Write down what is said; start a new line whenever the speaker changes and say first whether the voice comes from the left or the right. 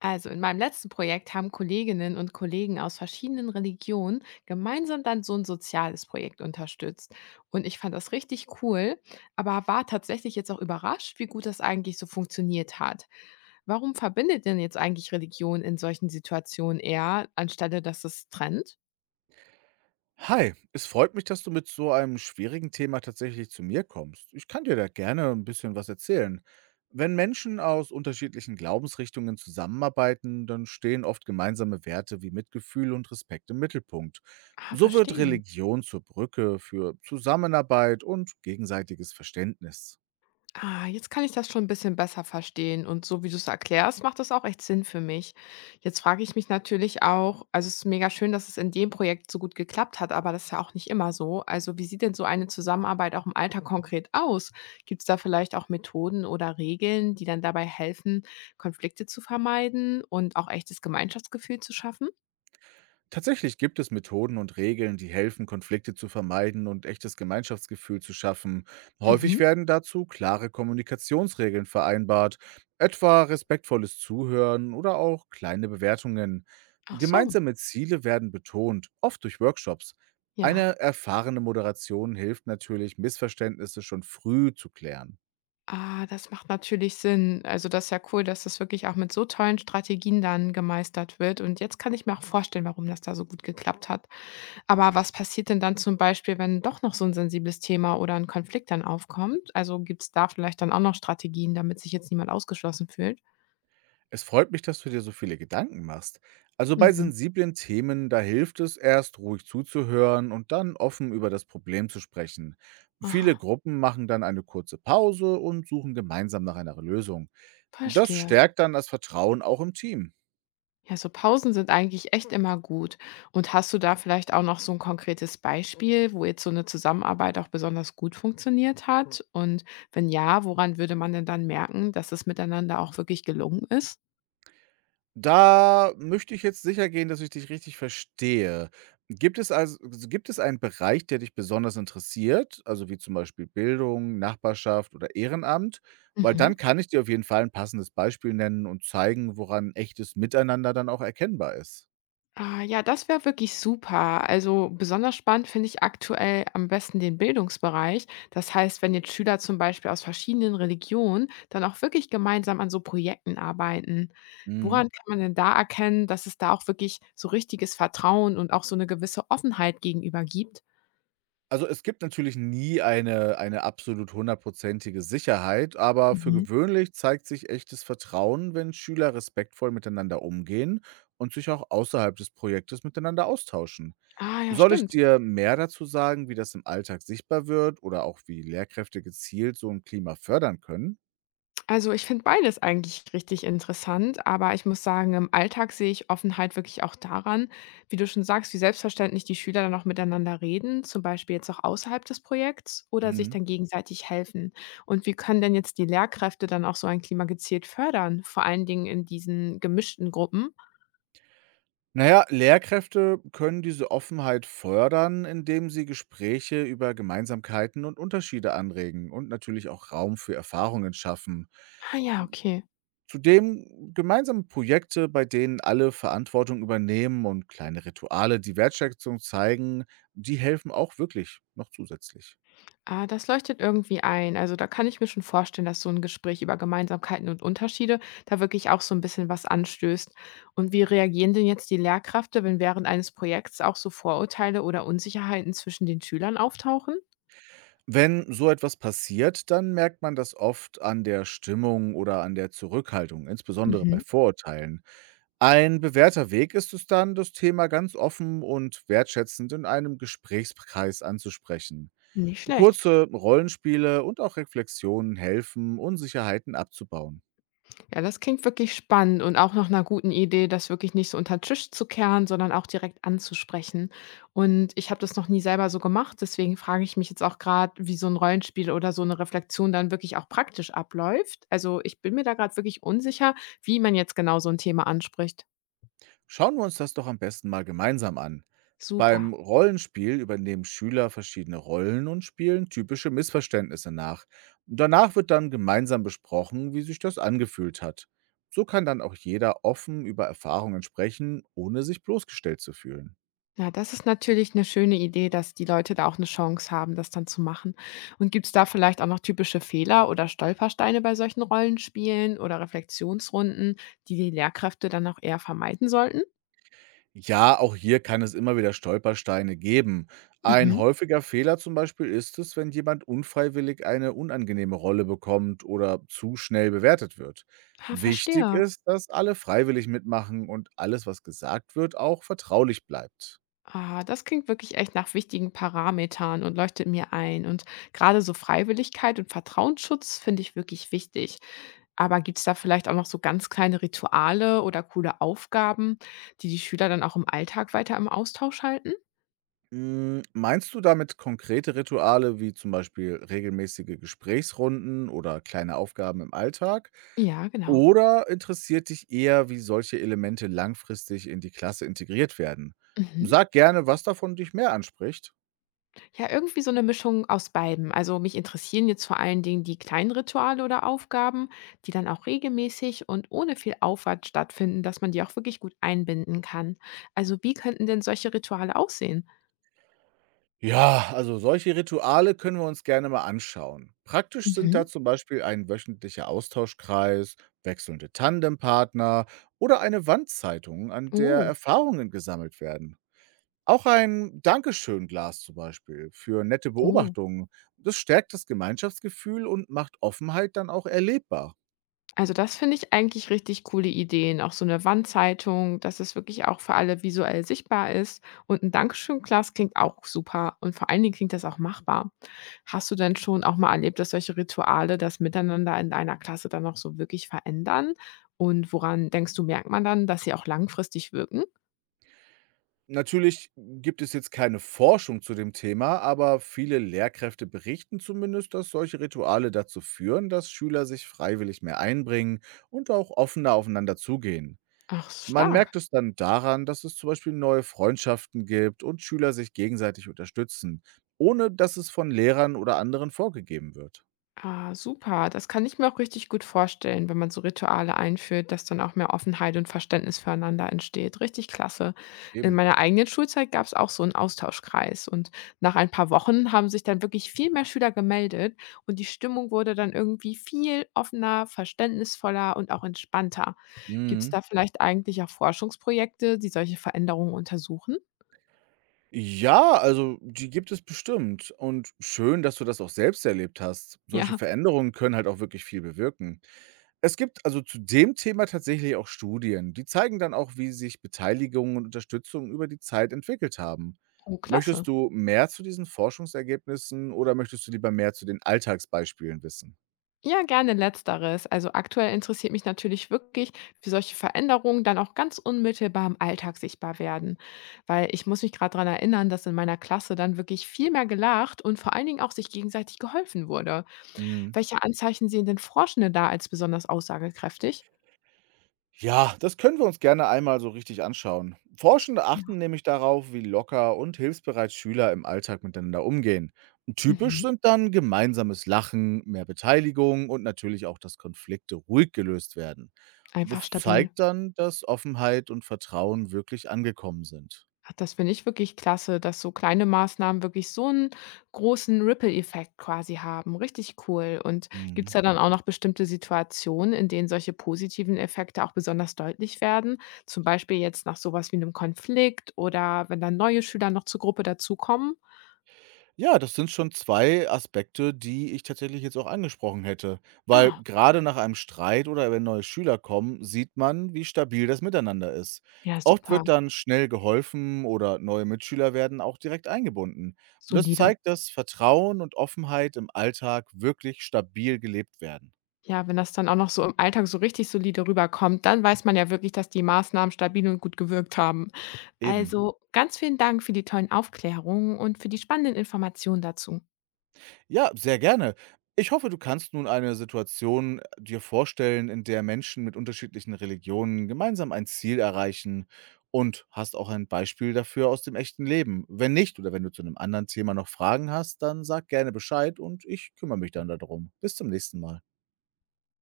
left: Also in meinem letzten Projekt haben Kolleginnen und Kollegen aus verschiedenen Religionen gemeinsam dann so ein soziales Projekt unterstützt. Und ich fand das richtig cool, aber war tatsächlich jetzt auch überrascht, wie gut das eigentlich so funktioniert hat. Warum verbindet denn jetzt eigentlich Religion in solchen Situationen eher, anstelle dass es trennt?
right: Hi, es freut mich, dass du mit so einem schwierigen Thema tatsächlich zu mir kommst. Ich kann dir da gerne ein bisschen was erzählen. Wenn Menschen aus unterschiedlichen Glaubensrichtungen zusammenarbeiten, dann stehen oft gemeinsame Werte wie Mitgefühl und Respekt im Mittelpunkt.
left: Ah,
right: So wird
left: verstehe.
right: Religion zur Brücke für Zusammenarbeit und gegenseitiges Verständnis.
left: Ah, jetzt kann ich das schon ein bisschen besser verstehen, und so wie du es erklärst, macht das auch echt Sinn für mich. Jetzt frage ich mich natürlich auch, also, es ist mega schön, dass es in dem Projekt so gut geklappt hat, aber das ist ja auch nicht immer so. Also, wie sieht denn so eine Zusammenarbeit auch im Alltag konkret aus? Gibt es da vielleicht auch Methoden oder Regeln, die dann dabei helfen, Konflikte zu vermeiden und auch echtes Gemeinschaftsgefühl zu schaffen?
right: Tatsächlich gibt es Methoden und Regeln, die helfen, Konflikte zu vermeiden und echtes Gemeinschaftsgefühl zu schaffen. Häufig
left: Mhm.
right: werden dazu klare Kommunikationsregeln vereinbart, etwa respektvolles Zuhören oder auch kleine Bewertungen.
left: Ach so,
right: Gemeinsame Ziele werden betont, oft durch Workshops.
left: ja.
right: Eine erfahrene Moderation hilft natürlich, Missverständnisse schon früh zu klären.
left: Ah, das macht natürlich Sinn. Also das ist ja cool, dass das wirklich auch mit so tollen Strategien dann gemeistert wird. Und jetzt kann ich mir auch vorstellen, warum das da so gut geklappt hat. Aber was passiert denn dann zum Beispiel, wenn doch noch so ein sensibles Thema oder ein Konflikt dann aufkommt? Also gibt es da vielleicht dann auch noch Strategien, damit sich jetzt niemand ausgeschlossen fühlt?
right: Es freut mich, dass du dir so viele Gedanken machst. Also bei
left: Mhm.
right: sensiblen Themen, da hilft es erst ruhig zuzuhören und dann offen über das Problem zu sprechen. Viele
left: Ah,
right: Gruppen machen dann eine kurze Pause und suchen gemeinsam nach einer Lösung. Das
left: verstehe.
right: stärkt dann das Vertrauen auch im Team.
left: Ja, so Pausen sind eigentlich echt immer gut. Und hast du da vielleicht auch noch so ein konkretes Beispiel, wo jetzt so eine Zusammenarbeit auch besonders gut funktioniert hat? Und wenn ja, woran würde man denn dann merken, dass es miteinander auch wirklich gelungen ist?
right: Da möchte ich jetzt sicher gehen, dass ich dich richtig verstehe. Gibt es also gibt es einen Bereich, der dich besonders interessiert, also wie zum Beispiel Bildung, Nachbarschaft oder Ehrenamt? Weil
left: Mhm.
right: dann kann ich dir auf jeden Fall ein passendes Beispiel nennen und zeigen, woran echtes Miteinander dann auch erkennbar ist.
left: Ah, ja, das wäre wirklich super. Also besonders spannend finde ich aktuell am besten den Bildungsbereich. Das heißt, wenn jetzt Schüler zum Beispiel aus verschiedenen Religionen dann auch wirklich gemeinsam an so Projekten arbeiten.
right: Mhm.
left: Woran kann man denn da erkennen, dass es da auch wirklich so richtiges Vertrauen und auch so eine gewisse Offenheit gegenüber gibt?
right: Also, es gibt natürlich nie eine absolut hundertprozentige Sicherheit, aber für
left: Mhm.
right: gewöhnlich zeigt sich echtes Vertrauen, wenn Schüler respektvoll miteinander umgehen und sich auch außerhalb des Projektes miteinander austauschen.
left: Ah ja,
right: Soll ich
left: stimmt.
right: dir mehr dazu sagen, wie das im Alltag sichtbar wird oder auch wie Lehrkräfte gezielt so ein Klima fördern können?
left: Also, ich finde beides eigentlich richtig interessant, aber ich muss sagen, im Alltag sehe ich Offenheit wirklich auch daran, wie du schon sagst, wie selbstverständlich die Schüler dann auch miteinander reden, zum Beispiel jetzt auch außerhalb des Projekts oder sich
right: Mhm.
left: dann gegenseitig helfen. Und wie können denn jetzt die Lehrkräfte dann auch so ein Klima gezielt fördern, vor allen Dingen in diesen gemischten Gruppen?
right: Na ja, Lehrkräfte können diese Offenheit fördern, indem sie Gespräche über Gemeinsamkeiten und Unterschiede anregen und natürlich auch Raum für Erfahrungen schaffen.
left: Ah ja, okay.
right: Zudem gemeinsame Projekte, bei denen alle Verantwortung übernehmen und kleine Rituale, die Wertschätzung zeigen, die helfen auch wirklich noch zusätzlich.
left: Ah, das leuchtet irgendwie ein. Also da kann ich mir schon vorstellen, dass so ein Gespräch über Gemeinsamkeiten und Unterschiede da wirklich auch so ein bisschen was anstößt. Und wie reagieren denn jetzt die Lehrkräfte, wenn während eines Projekts auch so Vorurteile oder Unsicherheiten zwischen den Schülern auftauchen?
right: Wenn so etwas passiert, dann merkt man das oft an der Stimmung oder an der Zurückhaltung, insbesondere bei
left: Mhm.
right: Vorurteilen. Ein bewährter Weg ist es dann, das Thema ganz offen und wertschätzend in einem Gesprächskreis anzusprechen.
left: Nicht schlecht.
right: Kurze Rollenspiele und auch Reflexionen helfen, Unsicherheiten abzubauen.
left: Ja, das klingt wirklich spannend und auch nach einer guten Idee, das wirklich nicht so unter den Tisch zu kehren, sondern auch direkt anzusprechen. Und ich habe das noch nie selber so gemacht, deswegen frage ich mich jetzt auch gerade, wie so ein Rollenspiel oder so eine Reflexion dann wirklich auch praktisch abläuft. Also, ich bin mir da gerade wirklich unsicher, wie man jetzt genau so ein Thema anspricht.
right: Schauen wir uns das doch am besten mal gemeinsam an.
left: Super.
right: Beim Rollenspiel übernehmen Schüler verschiedene Rollen und spielen typische Missverständnisse nach. Danach wird dann gemeinsam besprochen, wie sich das angefühlt hat. So kann dann auch jeder offen über Erfahrungen sprechen, ohne sich bloßgestellt zu fühlen.
left: Ja, das ist natürlich eine schöne Idee, dass die Leute da auch eine Chance haben, das dann zu machen. Und gibt es da vielleicht auch noch typische Fehler oder Stolpersteine bei solchen Rollenspielen oder Reflexionsrunden, die die Lehrkräfte dann auch eher vermeiden sollten?
right: Ja, auch hier kann es immer wieder Stolpersteine geben. Ein
left: Mhm.
right: häufiger Fehler zum Beispiel ist es, wenn jemand unfreiwillig eine unangenehme Rolle bekommt oder zu schnell bewertet wird.
left: Ah,
right: Wichtig
left: verstehe.
right: ist, dass alle freiwillig mitmachen und alles, was gesagt wird, auch vertraulich bleibt.
left: Ah, das klingt wirklich echt nach wichtigen Parametern und leuchtet mir ein. Und gerade so Freiwilligkeit und Vertrauensschutz finde ich wirklich wichtig. Aber gibt es da vielleicht auch noch so ganz kleine Rituale oder coole Aufgaben, die die Schüler dann auch im Alltag weiter im Austausch halten?
right: Hm, meinst du damit konkrete Rituale wie zum Beispiel regelmäßige Gesprächsrunden oder kleine Aufgaben im Alltag?
left: Ja, genau.
right: Oder interessiert dich eher, wie solche Elemente langfristig in die Klasse integriert werden?
left: Mhm.
right: Sag gerne, was davon dich mehr anspricht.
left: Ja, irgendwie so eine Mischung aus beidem. Also, mich interessieren jetzt vor allen Dingen die kleinen Rituale oder Aufgaben, die dann auch regelmäßig und ohne viel Aufwand stattfinden, dass man die auch wirklich gut einbinden kann. Also, wie könnten denn solche Rituale aussehen?
right: Ja, also solche Rituale können wir uns gerne mal anschauen. Praktisch sind
left: Mhm.
right: da zum Beispiel ein wöchentlicher Austauschkreis, wechselnde Tandempartner oder eine Wandzeitung, an der
left: Oh,
right: Erfahrungen gesammelt werden. Auch ein Dankeschönglas zum Beispiel für nette
left: oh.
right: Beobachtungen. Das stärkt das Gemeinschaftsgefühl und macht Offenheit dann auch erlebbar.
left: Also, das finde ich eigentlich richtig coole Ideen. Auch so eine Wandzeitung, dass es wirklich auch für alle visuell sichtbar ist, und ein Dankeschön-Glas klingt auch super, und vor allen Dingen klingt das auch machbar. Hast du denn schon auch mal erlebt, dass solche Rituale das Miteinander in deiner Klasse dann noch so wirklich verändern? Und woran denkst du, merkt man dann, dass sie auch langfristig wirken?
right: Natürlich gibt es jetzt keine Forschung zu dem Thema, aber viele Lehrkräfte berichten zumindest, dass solche Rituale dazu führen, dass Schüler sich freiwillig mehr einbringen und auch offener aufeinander zugehen.
left: Ach,
right: Man
left: stark.
right: merkt es dann daran, dass es zum Beispiel neue Freundschaften gibt und Schüler sich gegenseitig unterstützen, ohne dass es von Lehrern oder anderen vorgegeben wird.
left: Ah, super. Das kann ich mir auch richtig gut vorstellen, wenn man so Rituale einführt, dass dann auch mehr Offenheit und Verständnis füreinander entsteht. Richtig klasse. In
right: Eben.
left: meiner eigenen Schulzeit gab es auch so einen Austauschkreis, und nach ein paar Wochen haben sich dann wirklich viel mehr Schüler gemeldet, und die Stimmung wurde dann irgendwie viel offener, verständnisvoller und auch entspannter. Gibt es
right: Mhm.
left: da vielleicht eigentlich auch Forschungsprojekte, die solche Veränderungen untersuchen?
right: Ja, also die gibt es bestimmt. Und schön, dass du das auch selbst erlebt hast. Solche
left: Ja,
right: Veränderungen können halt auch wirklich viel bewirken. Es gibt also zu dem Thema tatsächlich auch Studien, die zeigen dann auch, wie sich Beteiligung und Unterstützung über die Zeit entwickelt haben.
left: oh, klasse.
right: Möchtest du mehr zu diesen Forschungsergebnissen oder möchtest du lieber mehr zu den Alltagsbeispielen wissen?
left: Ja, gerne Letzteres. Also aktuell interessiert mich natürlich wirklich, wie solche Veränderungen dann auch ganz unmittelbar im Alltag sichtbar werden. Weil ich muss mich gerade daran erinnern, dass in meiner Klasse dann wirklich viel mehr gelacht und vor allen Dingen auch sich gegenseitig geholfen wurde.
right: Mhm.
left: Welche Anzeichen sehen denn Forschende da als besonders aussagekräftig?
right: Ja, das können wir uns gerne einmal so richtig anschauen. Forschende
left: Super.
right: achten nämlich darauf, wie locker und hilfsbereit Schüler im Alltag miteinander umgehen. Typisch
left: Mhm.
right: sind dann gemeinsames Lachen, mehr Beteiligung und natürlich auch, dass Konflikte ruhig gelöst werden. Das
left: Einfach stabil.
right: zeigt dann, dass Offenheit und Vertrauen wirklich angekommen sind.
left: Ach, das finde ich wirklich klasse, dass so kleine Maßnahmen wirklich so einen großen Ripple-Effekt quasi haben. Richtig cool. Und gibt's
right: Mhm.
left: da dann auch noch bestimmte Situationen, in denen solche positiven Effekte auch besonders deutlich werden? Zum Beispiel jetzt nach sowas wie einem Konflikt oder wenn dann neue Schüler noch zur Gruppe dazukommen?
right: Ja, das sind schon 2 Aspekte, die ich tatsächlich jetzt auch angesprochen hätte, weil
left: Ah,
right: gerade nach einem Streit oder wenn neue Schüler kommen, sieht man, wie stabil das Miteinander ist.
left: ja,
right: Oft
left: super,
right: wird dann schnell geholfen oder neue Mitschüler werden auch direkt eingebunden. Und das
left: solide.
right: zeigt, dass Vertrauen und Offenheit im Alltag wirklich stabil gelebt werden.
left: Ja, wenn das dann auch noch so im Alltag so richtig solide rüberkommt, dann weiß man ja wirklich, dass die Maßnahmen stabil und gut gewirkt haben.
right: Eben.
left: Also ganz vielen Dank für die tollen Aufklärungen und für die spannenden Informationen dazu.
right: Ja, sehr gerne. Ich hoffe, du kannst nun eine Situation dir vorstellen, in der Menschen mit unterschiedlichen Religionen gemeinsam ein Ziel erreichen und hast auch ein Beispiel dafür aus dem echten Leben. Wenn nicht oder wenn du zu einem anderen Thema noch Fragen hast, dann sag gerne Bescheid und ich kümmere mich dann darum. Bis zum nächsten Mal.